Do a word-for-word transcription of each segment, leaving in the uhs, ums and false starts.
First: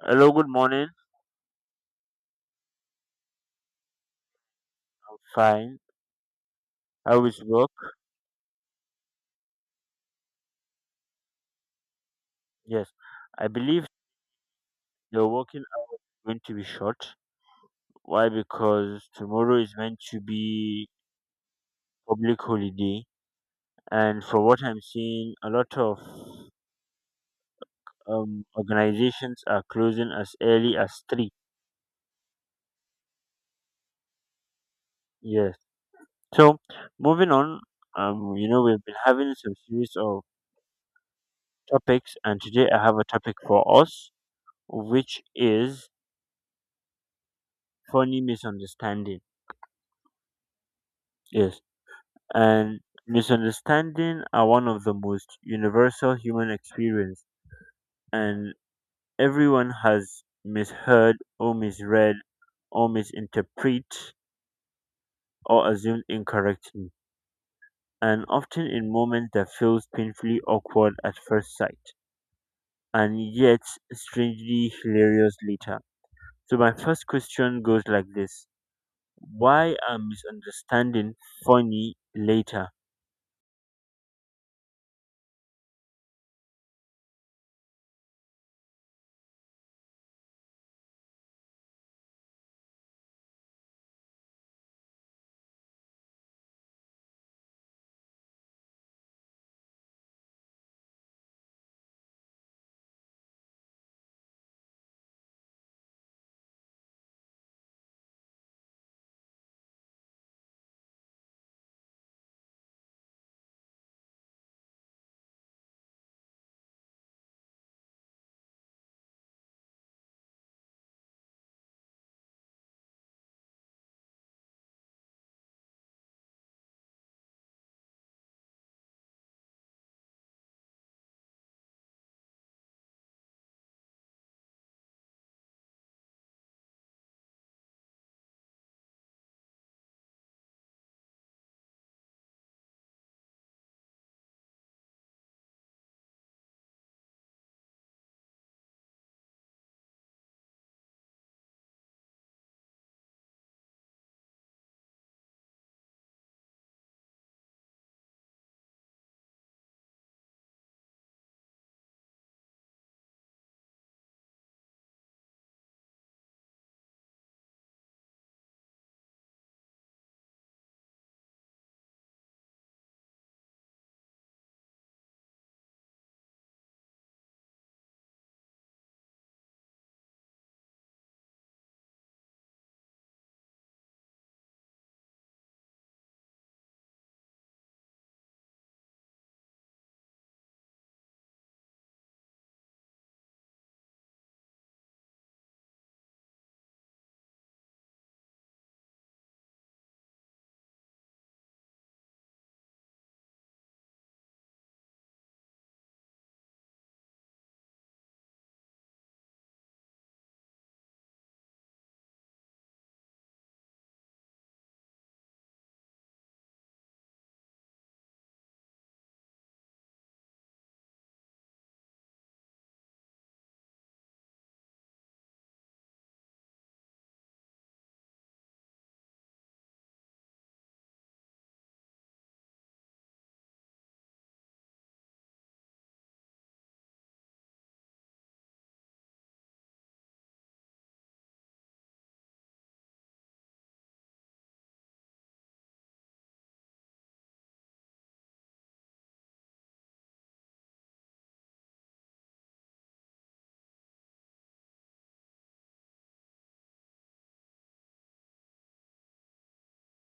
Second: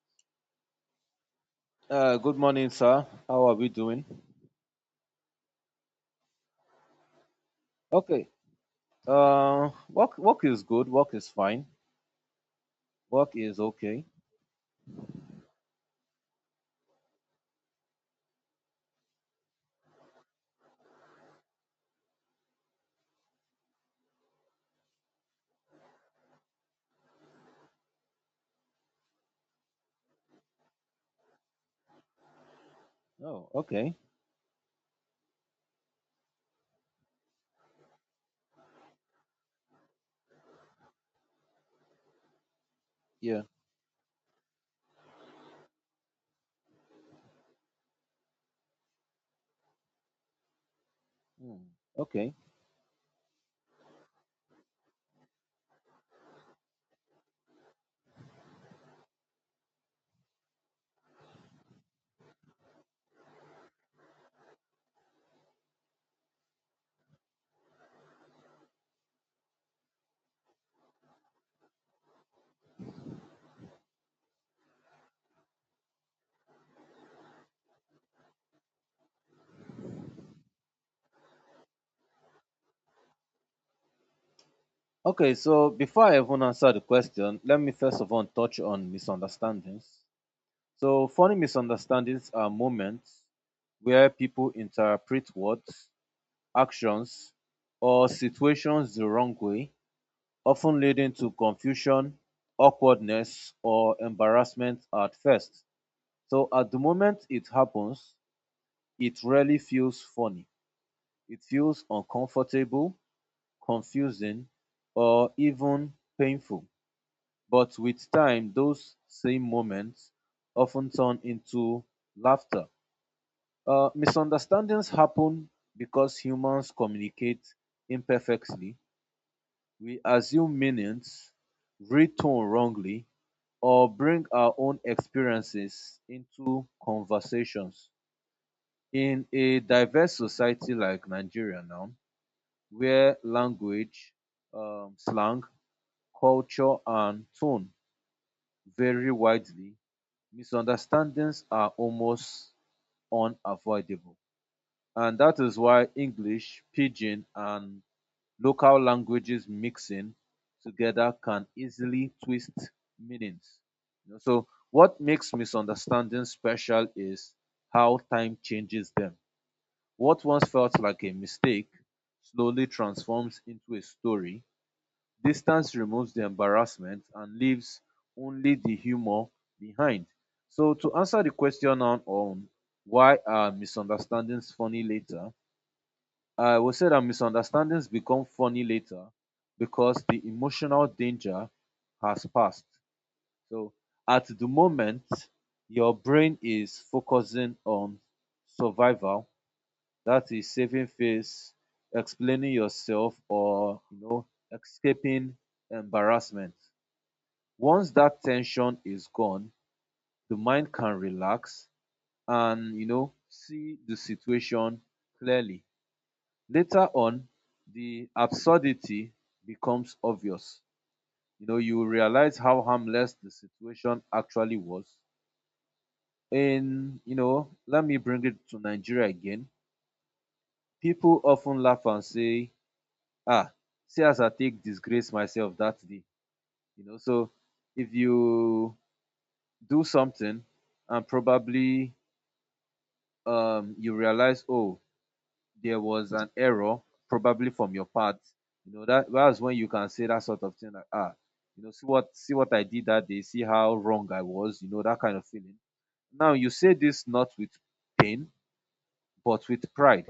Hello, good morning. Uh, good morning, sir. How are we doing? I'm fine. How is work? Okay. Uh, work work is good. Work is fine. Yes, Work I is believe okay. the working hours going to be short. Why? Because tomorrow is meant to be public holiday, and for what I'm seeing, a lot of um, organizations are closing as early as three. Oh, okay. Yes. So, moving on. Um, you know, we've been having some series of topics, and today I have a topic Yeah. for us, which is funny misunderstanding. Yes, Hmm. Okay. and misunderstanding are one of the most universal human experience, and everyone has misheard or misread or misinterpret or assumed incorrectly, and often in moments that feels painfully awkward at first sight, and yet strangely hilarious later. So my first question goes like this: why are misunderstanding funny later? Okay. So before I even answer the question, let me first of all touch on misunderstandings. So funny misunderstandings are moments where people interpret words, actions, or situations the wrong way, often leading to confusion, awkwardness, or embarrassment at first. So at the moment it happens, it really feels funny. It feels uncomfortable, confusing, or even painful. But with time, those same moments often turn into laughter. Uh, misunderstandings happen because humans communicate imperfectly. We assume meanings, read tone wrongly, or bring our own experiences into conversations. In a diverse society like Nigeria now, where language, um slang, culture and tone vary widely, misunderstandings are almost unavoidable, and that is why English, pidgin and local languages mixing together can easily twist meanings, you know. So what makes misunderstandings special is how time changes them. What once felt like a mistake slowly transforms into a story. Distance removes the embarrassment and leaves only the humor behind. So, to answer the question on, on why are misunderstandings funny later, I will say that misunderstandings become funny later because the emotional danger has passed. So, at the moment, your brain is focusing on survival, that is saving face, explaining yourself, or you know, escaping embarrassment. Once that tension is gone, the mind can relax and you know see the situation clearly. Later on, the absurdity becomes obvious. You know, you realize how harmless the situation actually was. In, you know, let me bring it to Nigeria again. People often laugh and say, ah, see as I take disgrace myself that day. You know, so if you do something and probably um you realize, oh, there was an error, probably from your part, you know, that that's when you can say that sort of thing like, ah, you know, see what see what I did that day, see how wrong I was, you know, that kind of feeling. Now you say this not with pain, but with pride,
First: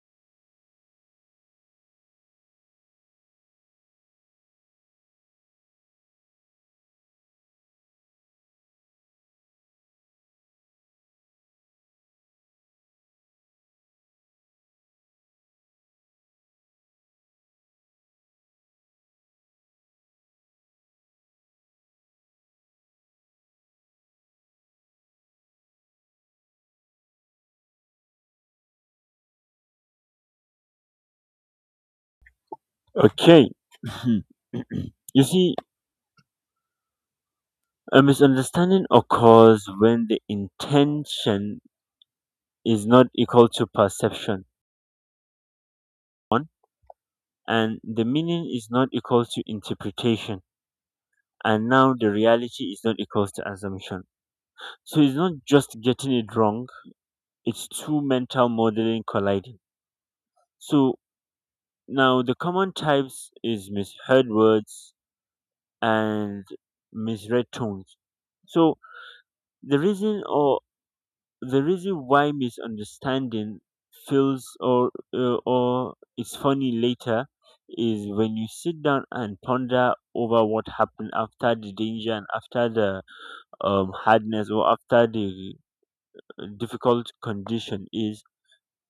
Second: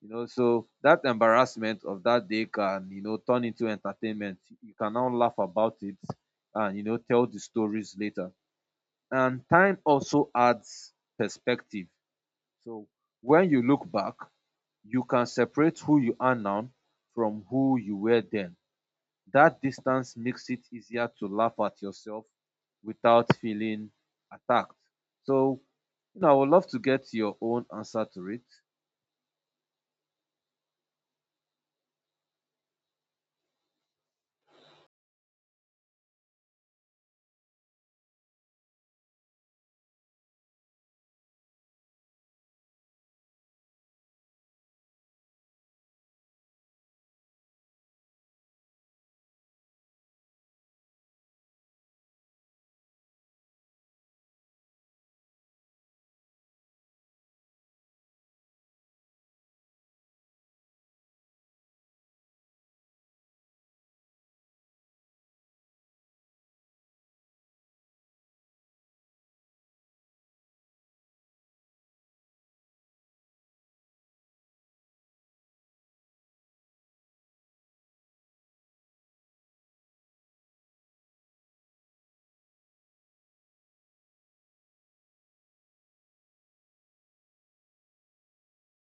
you know. So that embarrassment of that day can, you know, turn into entertainment. You can now laugh about it and you know tell the stories later. And time also adds perspective. So when you look back, you can separate who you are now from who you were then. That distance makes it easier to laugh at yourself without feeling attacked. So, you know, I would love to get your own answer to it. Okay, you see, a misunderstanding occurs when the intention is not equal to perception, one, and the meaning is not equal to interpretation, and now the reality is not equal to assumption. So it's not just getting it wrong, it's two mental modeling colliding. So now the common types is misheard words and misread tones. So the reason or the reason why misunderstanding feels or uh, or is funny later is when you sit down and ponder over what happened after the danger and after the um, hardness, or after the uh, difficult condition is,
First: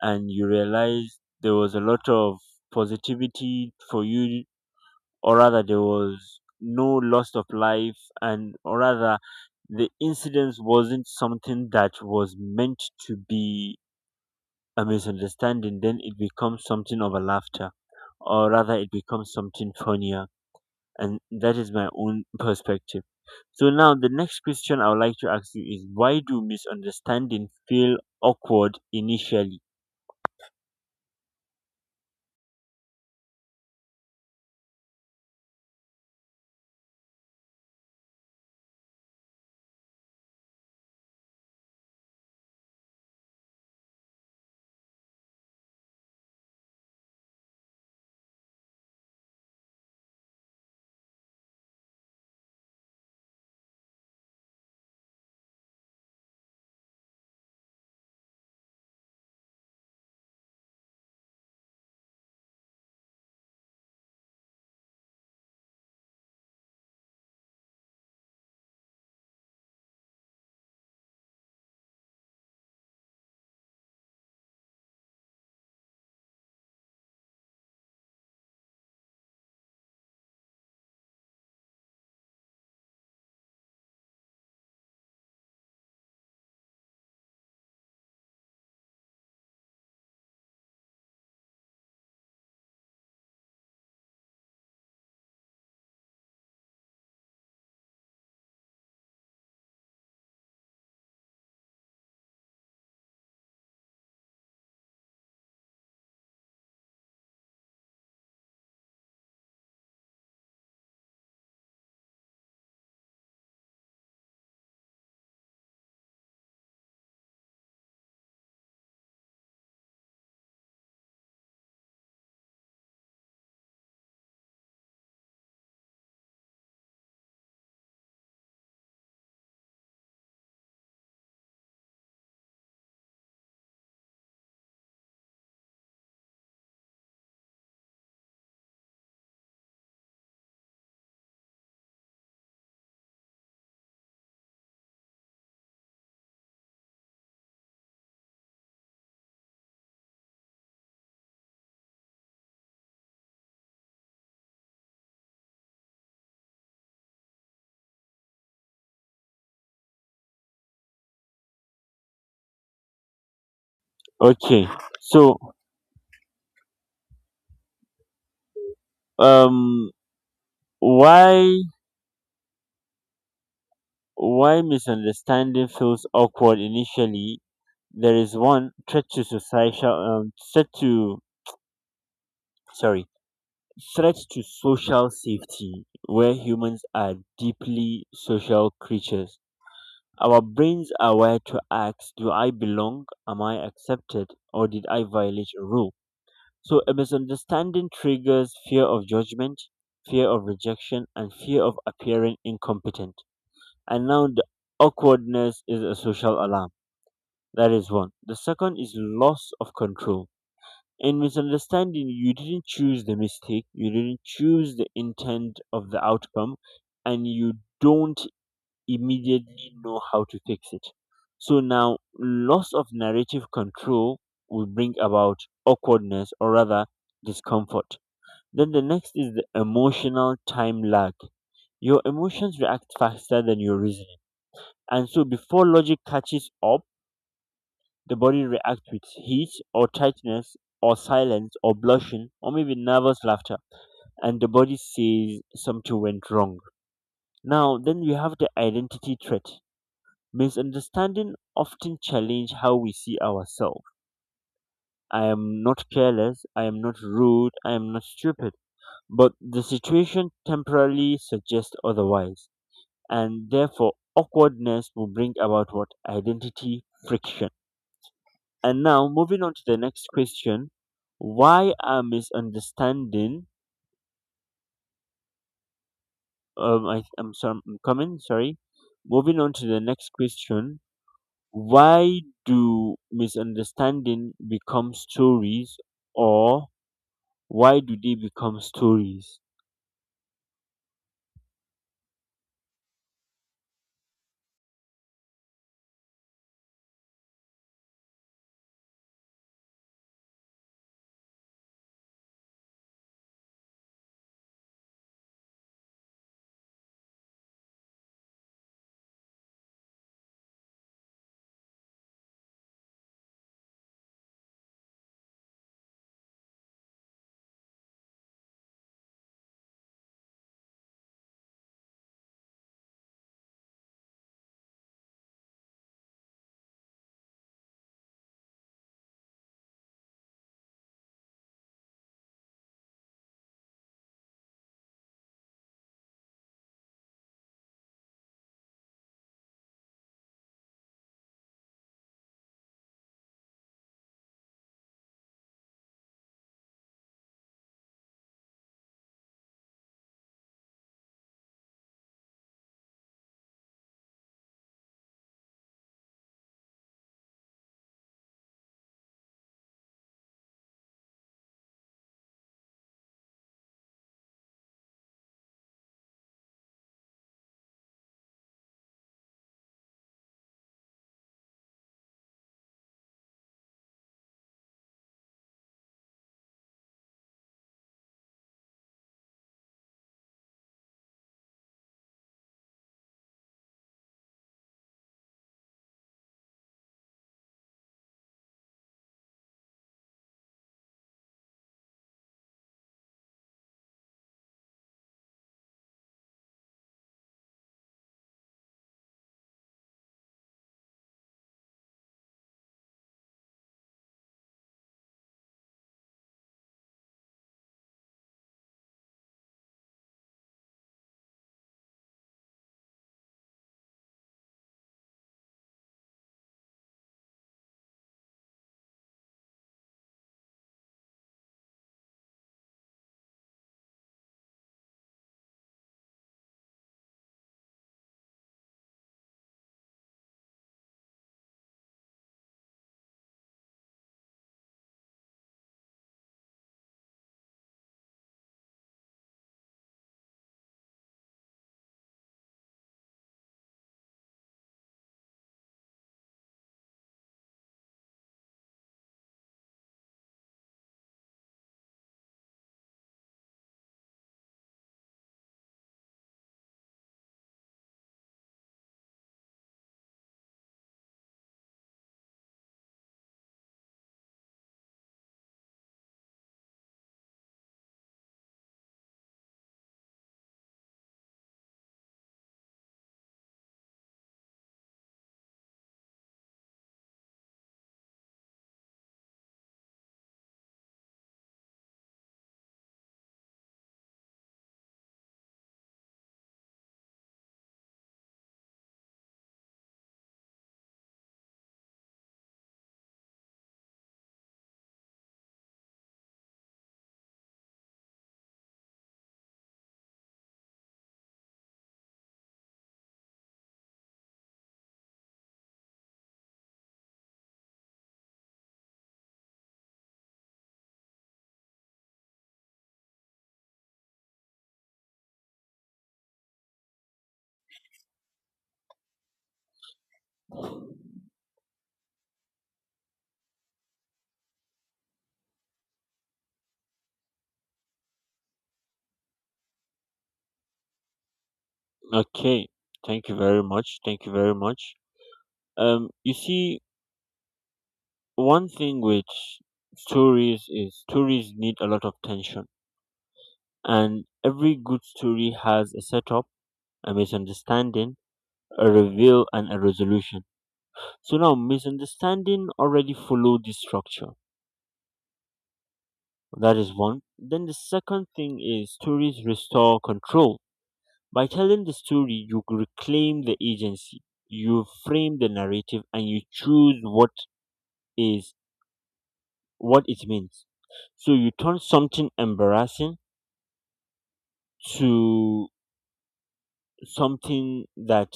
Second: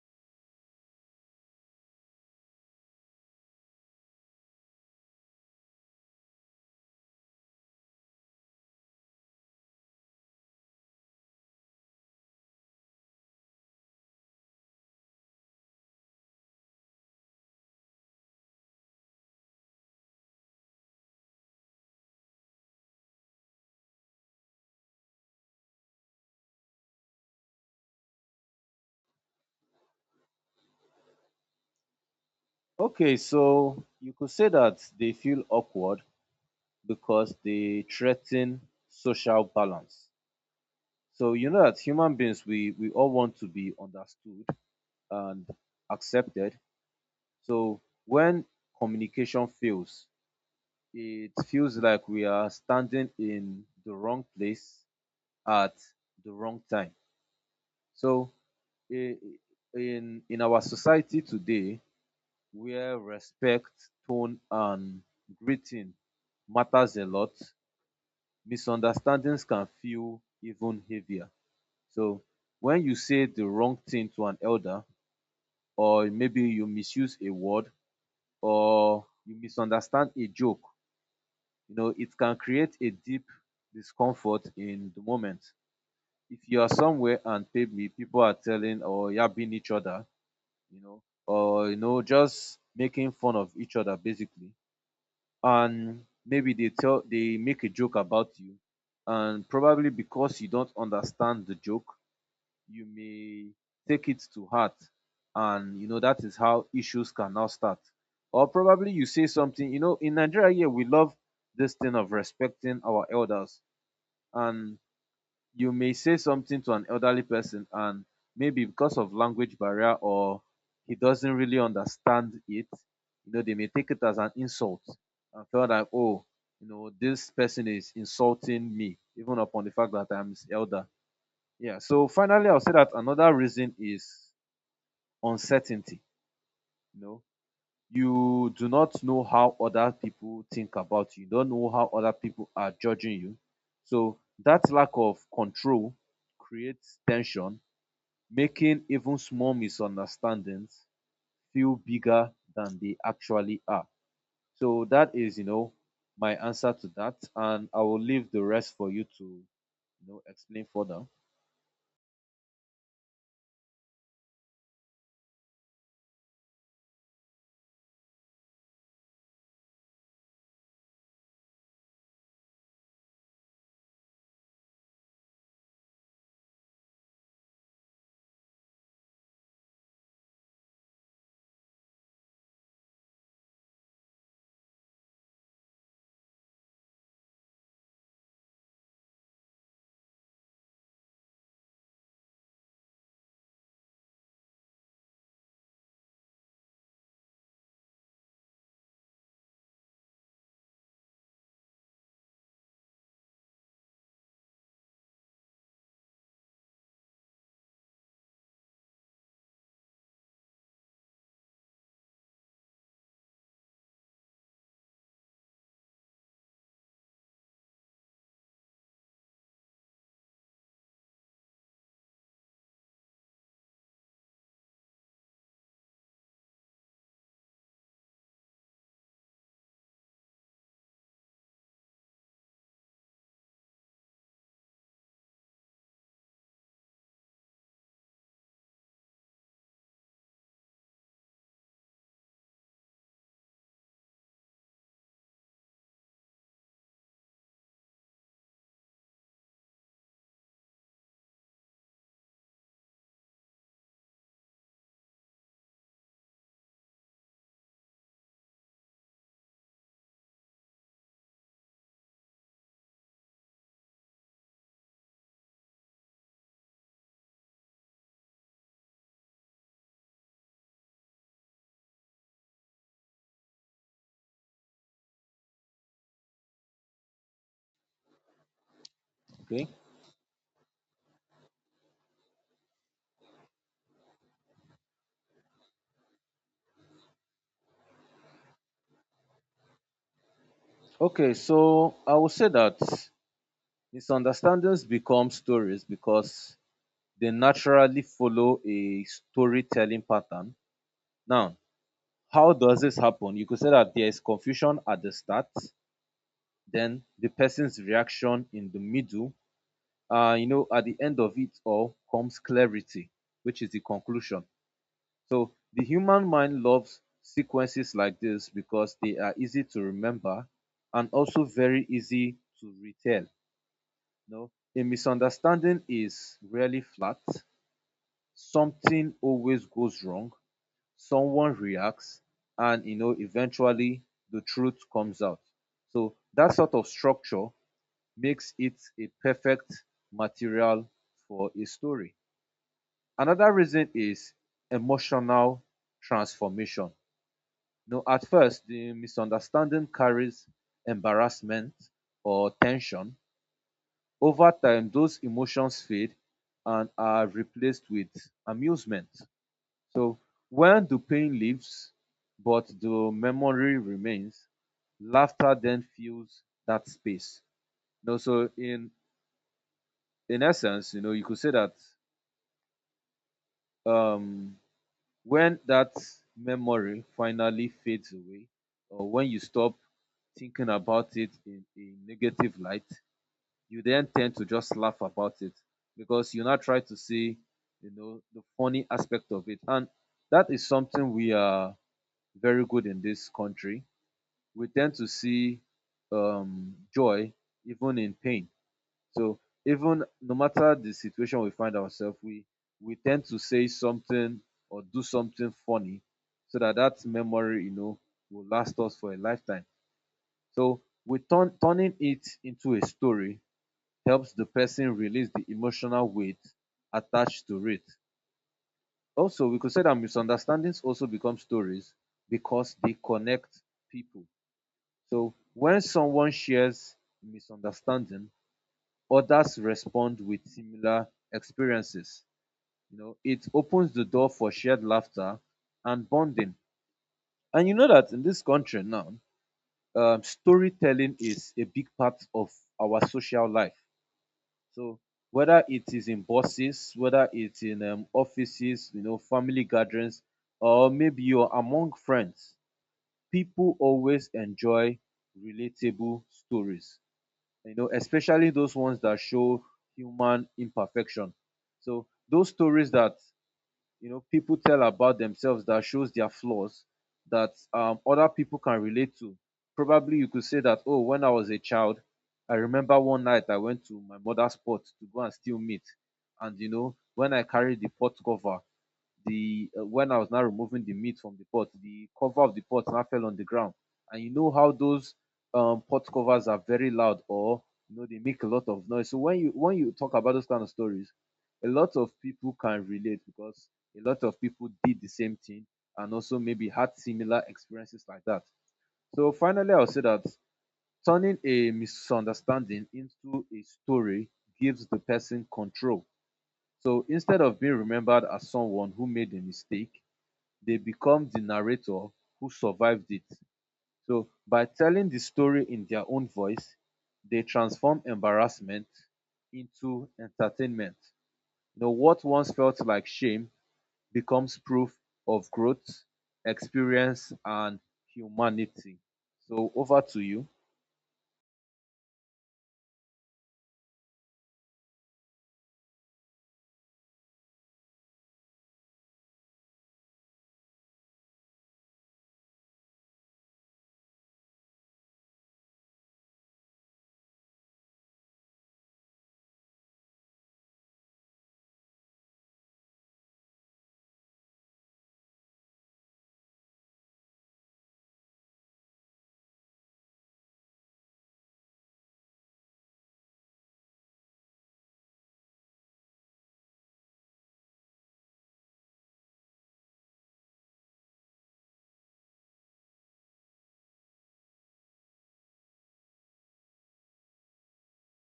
and you realize there was a lot of positivity for you, or rather there was no loss of life, and or rather the incident wasn't something that was meant to be a misunderstanding, then it becomes something of a laughter, or rather, it becomes something funnier. And that is my own perspective. So, now the next question I would like to ask you is: why do misunderstanding feel awkward initially? Okay, so you could say that they feel awkward because they threaten social balance. So you know that human beings, we we all want to be understood and accepted. So when communication fails, it feels like we are standing in the wrong place at the wrong time. So i- in in our society today, where respect, tone and greeting matters a lot, misunderstandings can feel even heavier. So when you say the wrong thing to an elder, or maybe you misuse a word, or you misunderstand a joke, you know it can create a deep discomfort in the moment. If you are somewhere and maybe people are telling or yapping each other, you know, or you know just making fun of each other basically, and maybe they tell they make a joke about you, and probably because you don't understand the joke, you may take it to heart, and you know that is how issues can now start. Or probably you say something. You know, in Nigeria here we love this thing of respecting our elders, and you may say something to an elderly person, and maybe because of language barrier or he doesn't really understand it, you know they may take it as an insult and feel like, oh, you know, this person is insulting me even upon the fact that I'm his elder. Yeah, so finally I'll say that another reason is uncertainty. You know, you do not know how other people think about you. You don't know how other people are judging you. So that lack of control creates tension, making even small misunderstandings feel bigger than they actually are. So that is, you know, my answer to that, and I will leave the rest for you to, you know, explain further. Okay, so, um, why why misunderstanding feels awkward initially? There is one threat to societal, um, threat to, sorry, threats to social safety, where humans are deeply social creatures. Our brains are wired to ask, do I belong? Am I accepted? Or did I violate a rule? So a misunderstanding triggers fear of judgment, fear of rejection, and fear of appearing incompetent. And now the awkwardness is a social alarm. That is one. The second is loss of control in misunderstanding: you didn't choose the mistake, you didn't choose the intent of the outcome, and you don't immediately know how to fix it. So now, loss of narrative control will bring about awkwardness, or rather discomfort. Then the next is the emotional time lag. Your emotions react faster than your reasoning. And so, before logic catches up, the body reacts with heat or tightness or silence or blushing or maybe nervous laughter, and the body says something went wrong. Now, then we have the identity threat. Misunderstanding often challenge how we see ourselves. I am not careless, I am not rude, I am not stupid, but the situation temporarily suggests otherwise, and therefore awkwardness will bring about what identity friction. And now moving on to the next question, why are misunderstanding? Um, I, I'm sorry, I'm coming. Sorry. Moving on to Okay. the next question, why do misunderstanding become stories, or why do they become stories? Okay. So I will say that misunderstandings become stories because they naturally follow a storytelling pattern. Now, how does this happen? You could say that there is confusion at the start, then the person's reaction in the middle, uh, you know, at the end of it all comes clarity, which is the conclusion. So the human mind loves sequences like this because they are easy to remember and also very easy to retell. No, a misunderstanding is rarely flat. Something always goes wrong, someone reacts, and you know eventually the truth comes out. So that sort of structure makes it a perfect material for a story. Another reason is emotional transformation. Now, at first the misunderstanding carries embarrassment or tension. Over time those emotions fade and are replaced with amusement. So when the pain leaves, but the memory remains, laughter then fills that space. You know, so in in essence, you know, you could say that um, when that memory finally fades away, or when you stop thinking about it in a negative light, you then tend to just laugh about it because you now try to see, you know, the funny aspect of it, and that is something we are very good in this country. We tend to see um, joy even in pain. So even no matter the situation we find ourselves, we we tend to say something or do something funny so that that memory, you know, will last us for a lifetime. So we turn turning it into a story helps the person release the emotional weight attached to it. Also, we could say that misunderstandings also become stories because they connect people. So when someone shares misunderstanding, others respond with similar experiences. You know, it opens the door for shared laughter and bonding. And you know that in this country now, um, storytelling is a big part of our social life. So whether it is in buses, whether it's in um, offices, you know, family gatherings, or maybe you're among friends, people always enjoy relatable stories, you know, especially those ones that show human imperfection. So those stories that you know people tell about themselves that shows their flaws that um, other people can relate to. Probably you could say that, oh, when I was a child, I remember one night I went to my mother's pot to go and steal meat, and you know when I carried the pot cover, the uh, when I was now removing the meat from the pot, the cover of the pot now fell on the ground. And you know how those um, pot covers are very loud, or you know they make a lot of noise. So when you when you talk about those kind of stories, a lot of people can relate because a lot of people did the same thing and also maybe had similar experiences like that. So finally, I'll say that turning a misunderstanding into a story gives the person control. So instead of being remembered as someone who made a mistake, they become the narrator who survived it. So by telling the story in their own voice, they transform embarrassment into entertainment. You know, what once felt like shame becomes proof of growth, experience, and humanity. So over to you. Okay, thank you very much. Thank you very much. Um, you see, one thing with stories is stories need a lot of tension, and every good story has a setup, a misunderstanding, a reveal, and a resolution. So now, misunderstanding already follow this structure. That is one. Then the second thing is stories restore control. By telling the story, you reclaim the agency. You frame the narrative and you choose what is what it means. So you turn something embarrassing to something that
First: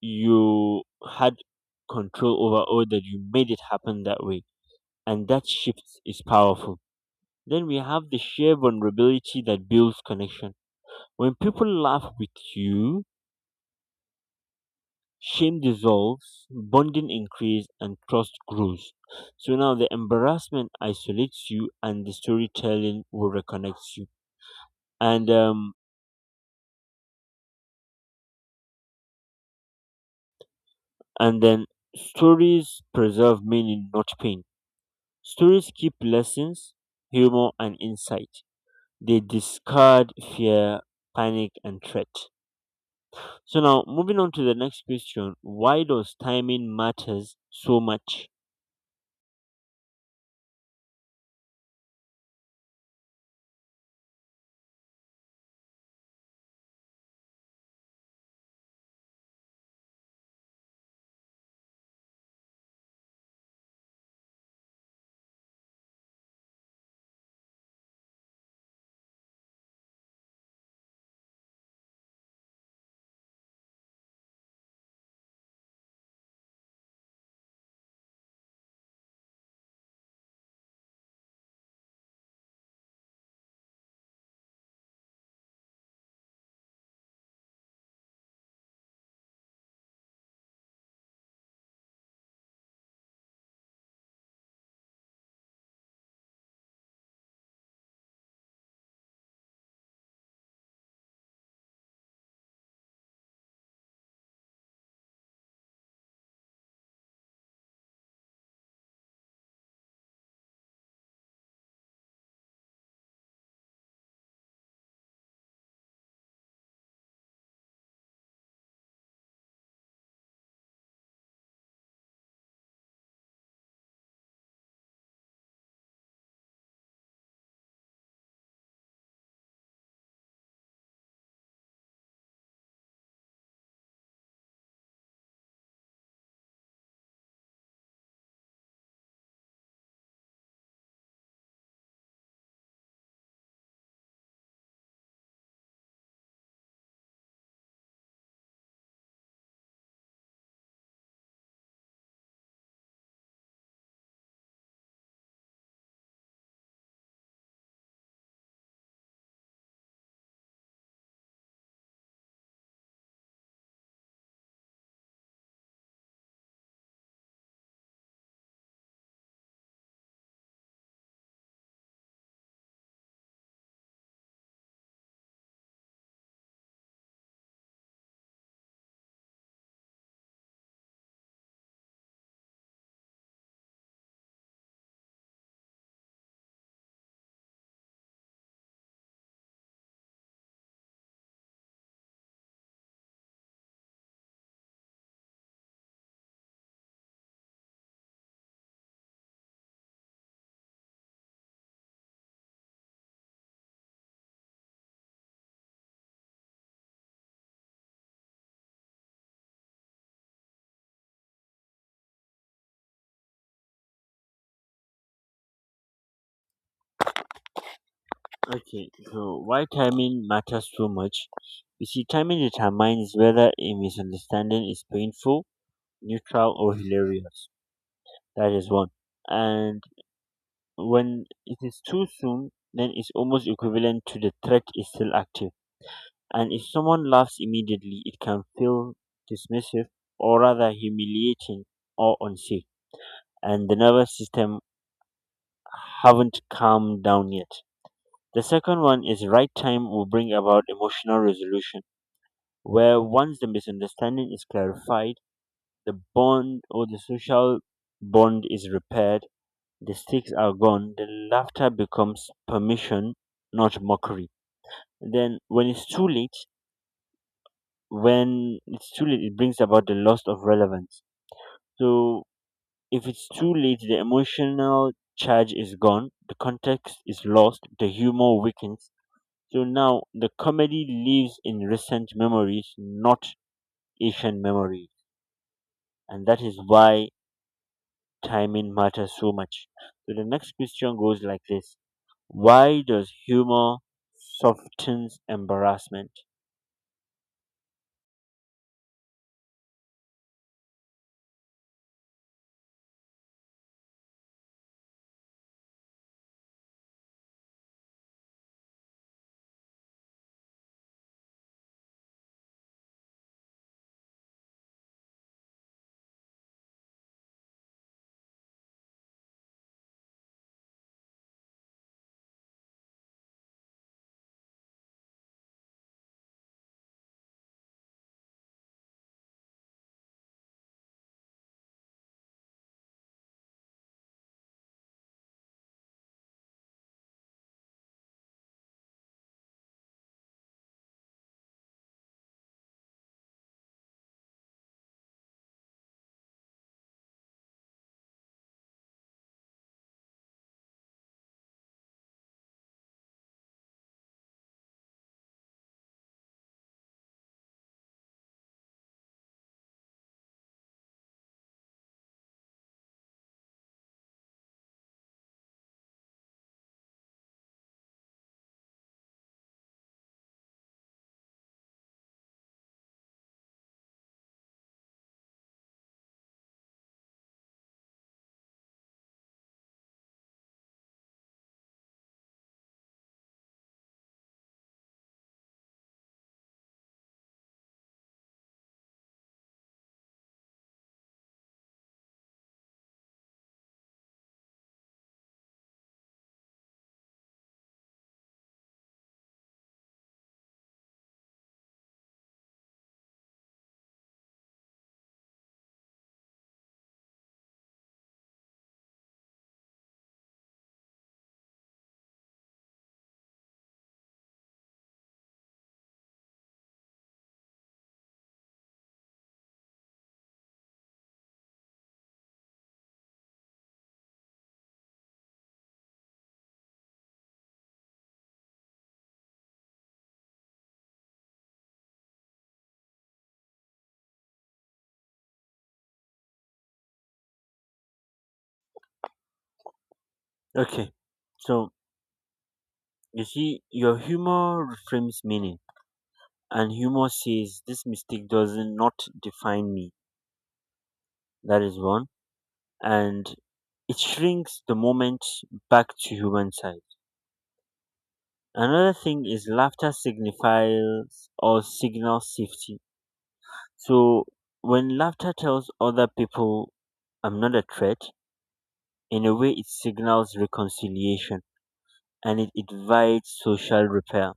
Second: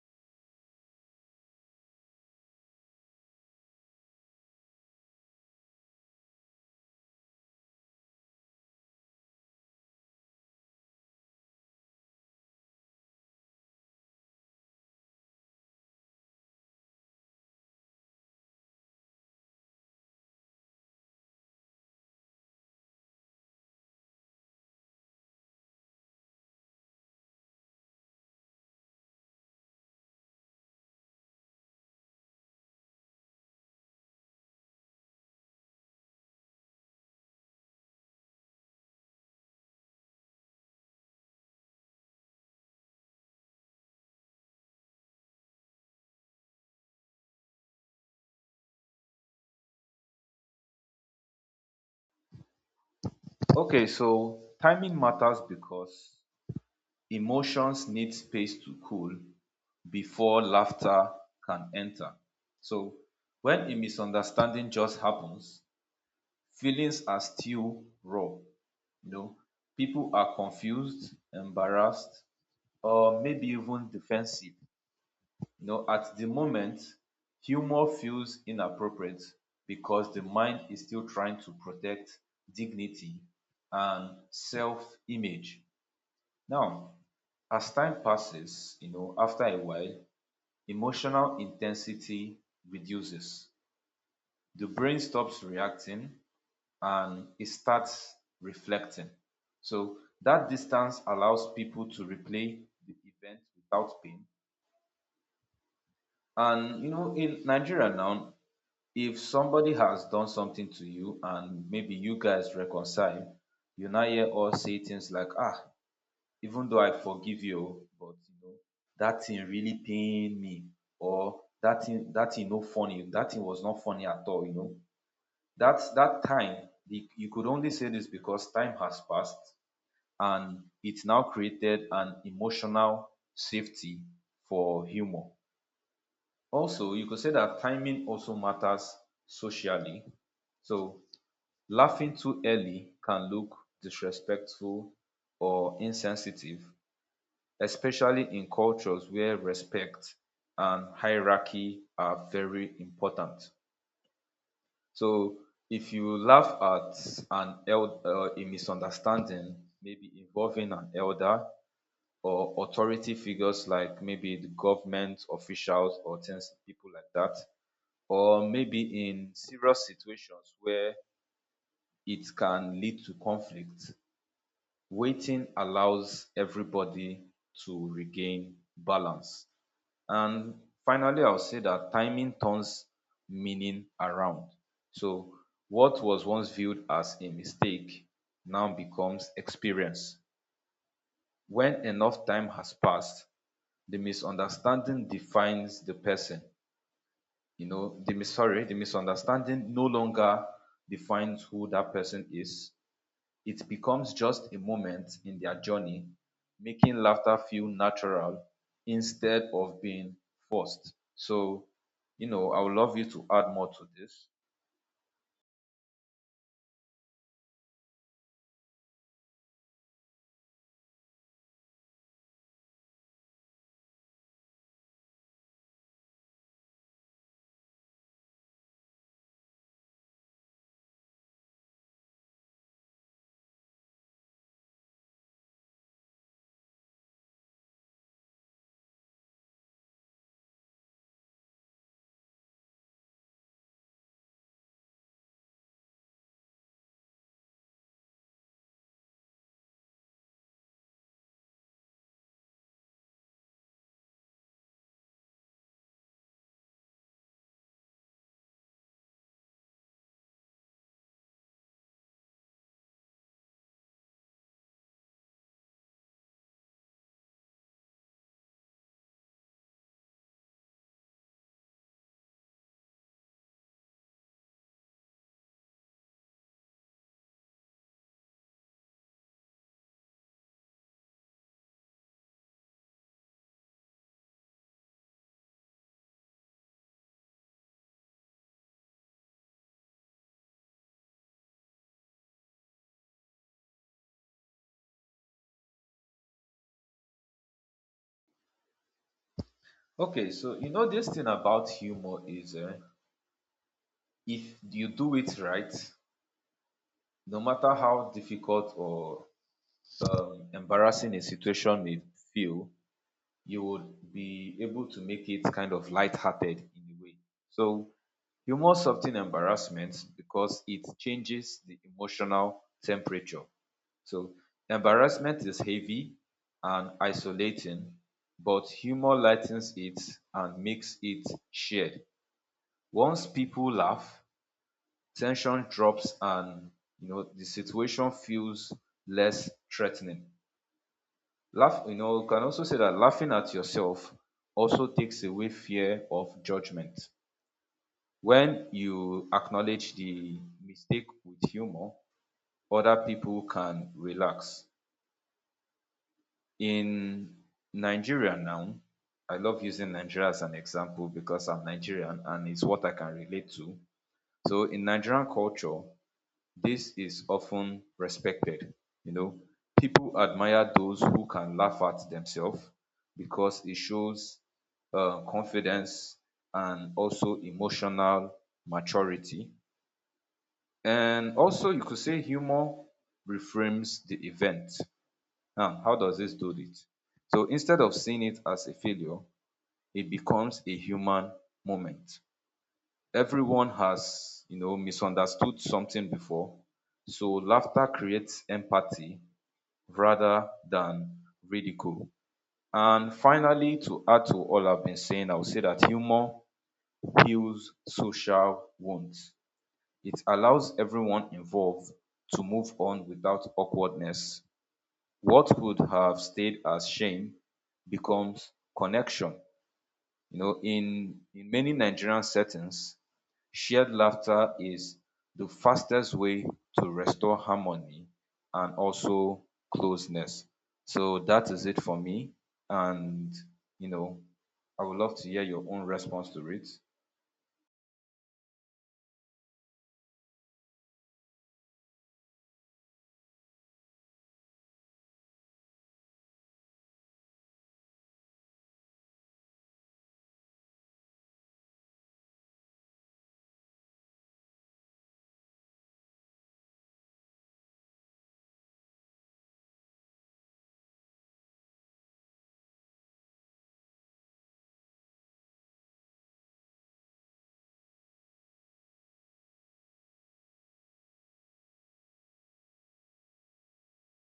you had control over, or that you made it happen that way. And that shift is powerful. Then we have the shared vulnerability that builds connection. When people laugh with you, shame dissolves, bonding increases, and trust grows. So now the embarrassment isolates you, and the storytelling will reconnect you. And um, and then stories preserve meaning, not pain. Stories keep lessons, humor, and insight. They discard fear, panic, and threat. So now moving on to the next question, why does timing matters so much? Okay, so timing matters because emotions need space to cool before laughter can enter. So when a misunderstanding just happens, feelings are still raw. You know, people are confused, embarrassed, or maybe even defensive. You know, at the moment, humor feels inappropriate because the mind is still trying to protect dignity and self-image. Now, as time passes, you know, after a while, emotional intensity reduces, the brain stops reacting and it starts reflecting. So that distance allows people to replay the event without pain. And you know, in Nigeria now, if somebody has done something to you and maybe you guys reconcile, you now hear us say things like, ah, even though I forgive you but you know that thing really pain me, or that thing that thing no funny, that thing was not funny at all, you know. Dat that time the, you could only say this because time has passed and it now created an emotional safety for humour. Also you could say that timing also matters socially. So laughing too early can look disrespectful or insensitive, especially in cultures where respect and hierarchy are very important. So if you laugh at an el- uh, a misunderstanding, maybe involving an elder or authority figures like maybe the government officials or things people like that, or maybe in serious situations where it can lead to conflict, waiting allows everybody to regain balance. And finally, I'll say that timing turns meaning around. So, what was once viewed as a mistake now becomes experience. When enough time has passed, the misunderstanding defines the person. You know, the mis- sorry, the misunderstanding no longer defines who that person is. It becomes just a moment in their journey, making laughter feel natural instead of being forced. So, you know, I would love you to add more to this. Okay, so why timing matters so much? You see, timing determines whether a misunderstanding is painful, neutral, or hilarious. That is one. And when it is too soon, then it's almost equivalent to the threat is still active. And if someone laughs immediately, it can feel dismissive, or rather humiliating or unsafe. And the nervous system haven't calmed down yet. The second one is right time will bring about emotional resolution, where once the misunderstanding is clarified, the bond or the social bond is repaired, the sticks are gone, the laughter becomes permission, not mockery. Then, when it's too late, when it's too late, it brings about the loss of relevance. So, if it's too late, the emotional charge is gone, the context is lost, the humor weakens. So now the comedy lives in recent memories, not Asian memory. And that is why timing matters so much. So the next question goes like this: why does humor softens embarrassment? Okay, so you know this thing about humor is uh, if you do it right, no matter how difficult or um, embarrassing a situation may feel, you would be able to make it kind of lighthearted in a way. So humor softens embarrassment because it changes the emotional temperature. So embarrassment is heavy and isolating, but humor lightens it and makes it shared. Once people laugh, tension drops and you know the situation feels less threatening laugh, you know, you can also say that laughing at yourself also takes away fear of judgment. When you acknowledge the mistake with humor, other people can relax. In Nigeria now, I love using Nigeria as an example because I'm Nigerian and it's what I can relate to. So in Nigerian culture, this is often respected. You know, people admire those who can laugh at themselves because it shows uh, confidence and also emotional maturity. And also, you could say humor reframes the event. Now, how does this do it? So instead of seeing it as a failure, it becomes a human moment. Everyone has, you know, misunderstood something before, so laughter creates empathy rather than ridicule. And finally, to add to all I've been saying, I would say that humor heals social wounds. It allows everyone involved to move on without awkwardness. What would have stayed as shame becomes connection. You know, in in many Nigerian settings, shared laughter is the fastest way to restore harmony and also closeness. So that is it for me. And, you know, I would love to hear your own response to it. Okay, so you see, your humor reframes meaning, and humor says this mistake does not define me. That is one. And it shrinks the moment back to human size. Another thing is laughter signifies or signals safety. So when laughter tells other people I'm not a threat, in a way it signals reconciliation and it invites social repair.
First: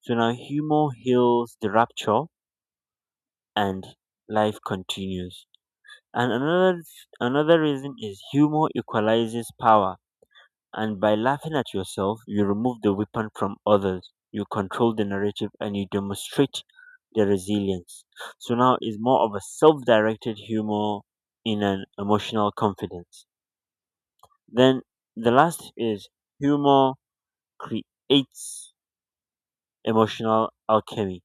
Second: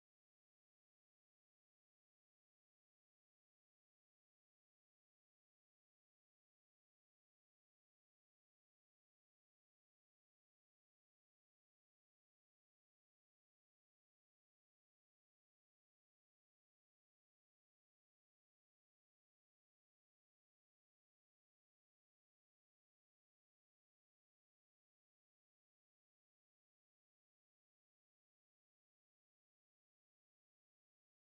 So now humor heals the rupture and life continues. And another another reason is humor equalizes power. And by laughing at yourself, you remove the weapon from others, you control the narrative, and you demonstrate the resilience. So now it's more of a self directed humor in an emotional confidence. Then the last is humor creates emotional alchemy.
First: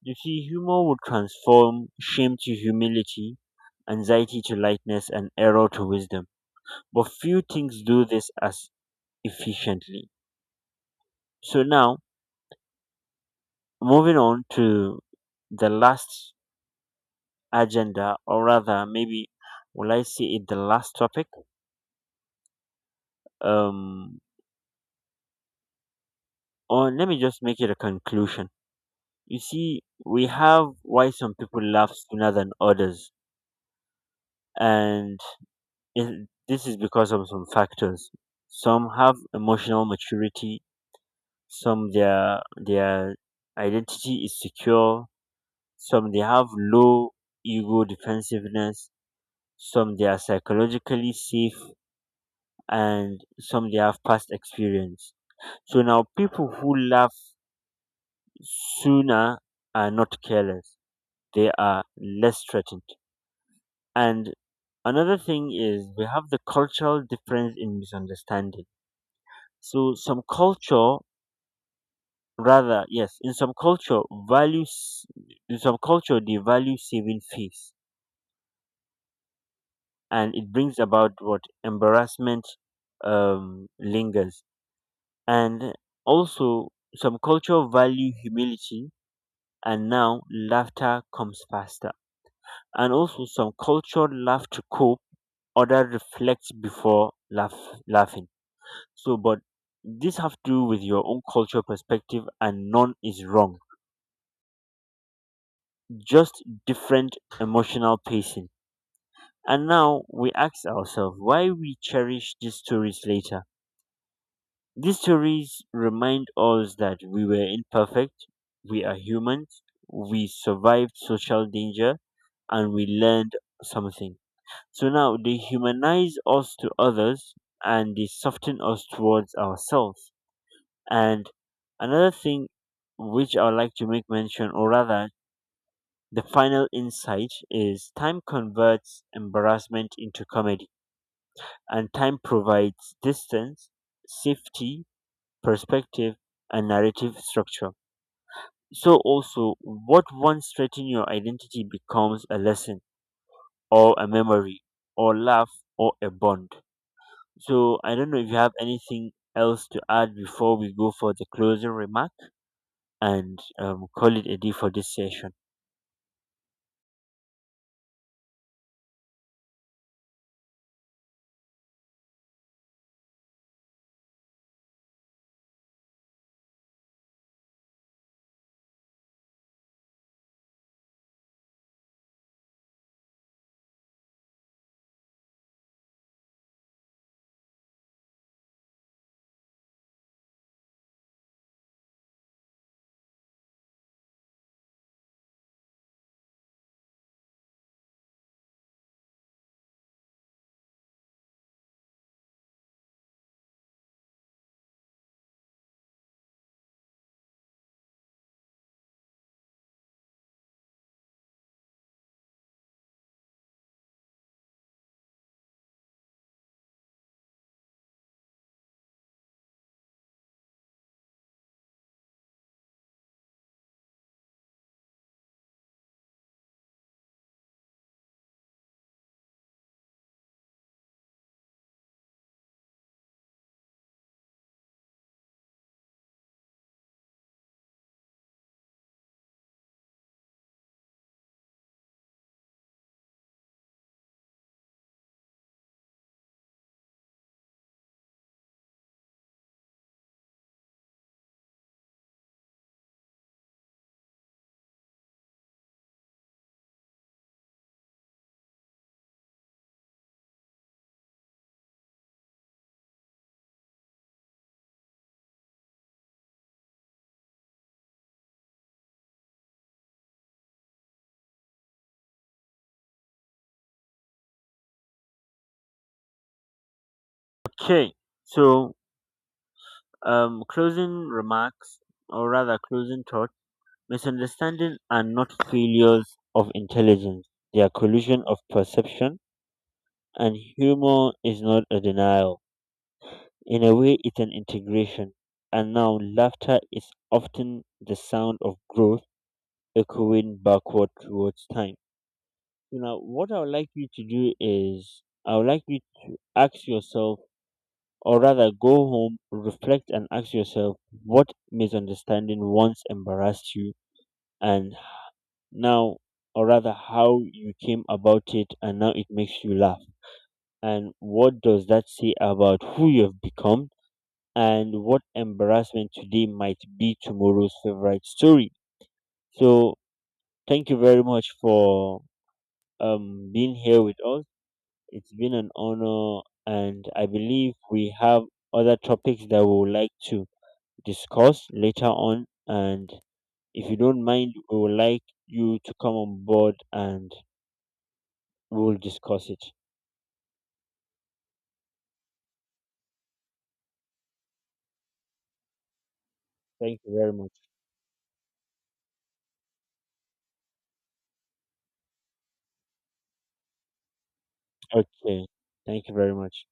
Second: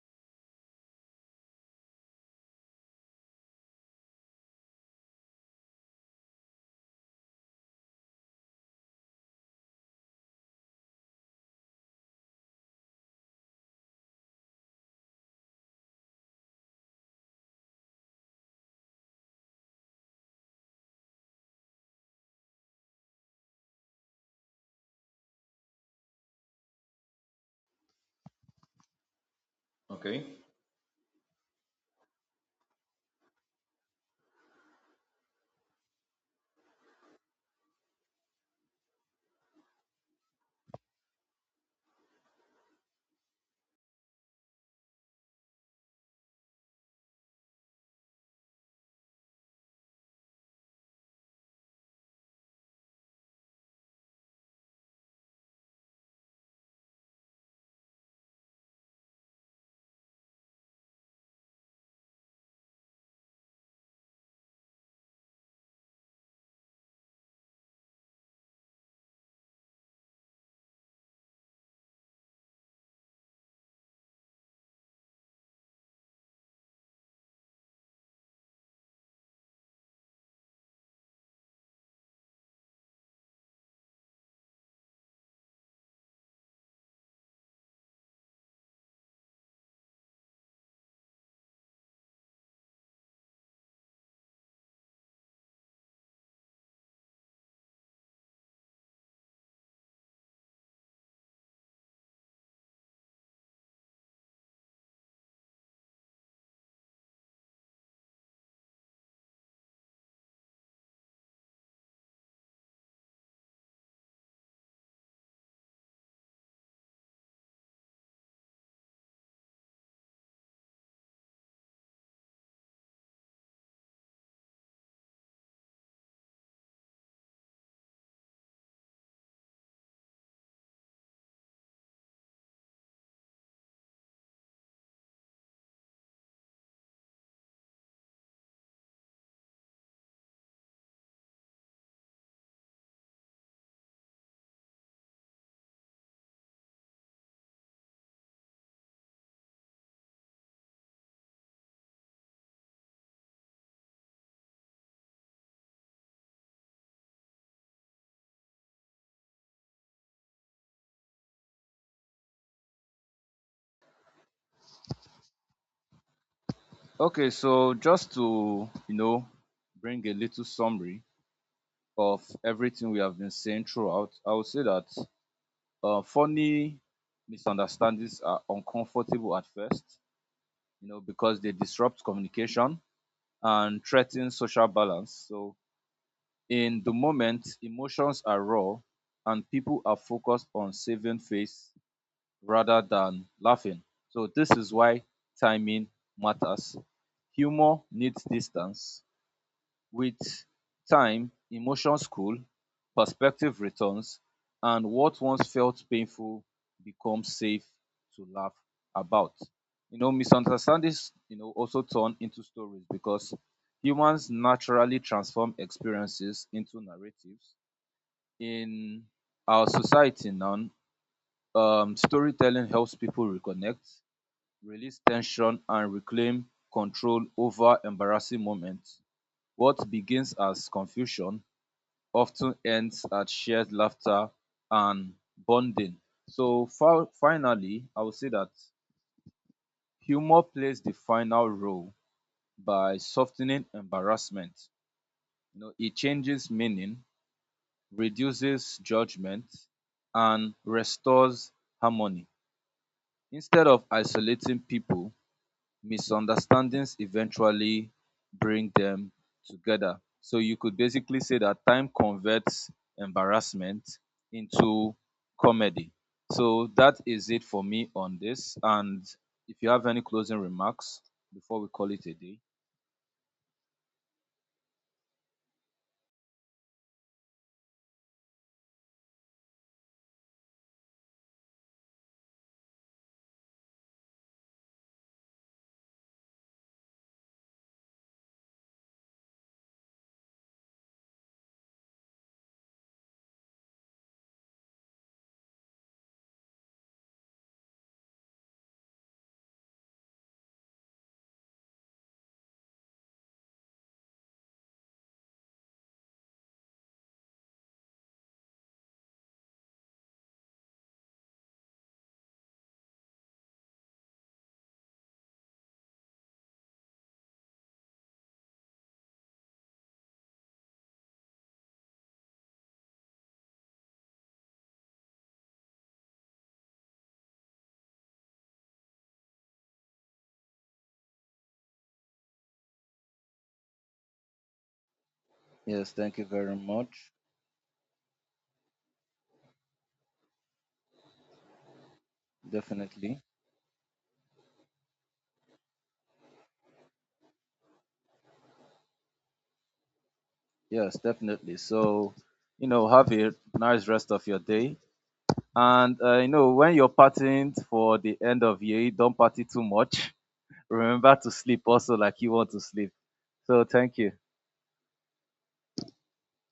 You see, humor would transform shame to humility, anxiety to lightness, and error to wisdom. But few things do this as efficiently. So now, moving on to the last agenda, or rather, maybe will I say it the last topic? Um, or let me just make it a conclusion. You see, we Okay. have why some people laugh sooner than others, and it, this is because of some factors. Some have emotional maturity. Some their their identity is secure. Some they have low ego defensiveness. Some they are psychologically safe, and some they have past experience. So now people who laugh sooner are not careless. They are less threatened. And another thing is we have the cultural difference in misunderstanding. So some culture, rather yes, in some culture values, in some culture they value saving face, and it brings about what embarrassment um lingers. And also some culture value humility, and now laughter comes faster. And also, some culture laugh to cope, other reflect before laugh, laughing. So, but this have to do with your own cultural perspective, and none is wrong. Just different emotional pacing. And now we ask ourselves why we cherish these stories later. These stories remind us that we were imperfect, we are humans, we survived social danger, and we learned something. So now they humanize us to others and they soften us towards ourselves. And another thing which I would like to make mention, or rather, the final insight is time converts embarrassment into comedy, and time provides distance, safety, perspective, and narrative structure. So, also, what once threatened your identity becomes a lesson, or a memory, or laugh, or a bond. So I don't know if you have anything else to add before we go for the closing remark and um, call it a day for this session. Okay. So just to, you know, bring a little summary of everything we have been saying throughout, I would say that uh, funny misunderstandings are uncomfortable at first, you know, because they disrupt communication and threaten social balance. So, in the moment, emotions are raw and people are focused on saving face rather than laughing. So, this is why timing matters. Humor needs distance. With time, emotions cool, perspective returns, and what once felt painful becomes safe to laugh about. You know, misunderstandings, you know, also turn into stories because humans naturally transform experiences into narratives. In our society now, um, storytelling helps people reconnect, release tension, and reclaim control over embarrassing moments. What begins as confusion often ends at shared laughter and bonding. So fi- finally, I would say that humor plays the final role by softening embarrassment. You know, it changes meaning, reduces judgment, and restores harmony. Instead of isolating people, misunderstandings eventually bring them together. So you could basically say that time converts embarrassment into comedy. So that is it for me on this. And if you have any closing remarks before we call it a day. Okay, so um, closing remarks, or rather closing thought, misunderstanding are not failures of intelligence. They are collision of perception, and humor is not a denial. In a way, it's an integration. And now, laughter is often the sound of growth echoing backward towards time. So now, what I would like you to do is, I would like you to ask yourself, or rather go home, reflect, and ask yourself what misunderstanding once embarrassed you, and now, or rather, how you came about it, and now it makes you laugh. And what does that say about who you've become, and what embarrassment today might be tomorrow's favorite story? So, thank you very much for um, being here with us. It's been an Yes, thank honor, you very and I much. believe we have other topics that we would like to discuss later on. And Definitely. if you don't mind, we would like you to come on board and we will discuss it. Yes, definitely. So, you know, have a nice rest of your day. And, uh, you know, when Thank you're you very much. partying for the end of year, don't party too much. Remember to sleep also like you want to sleep. So thank you. Okay. Thank you very much.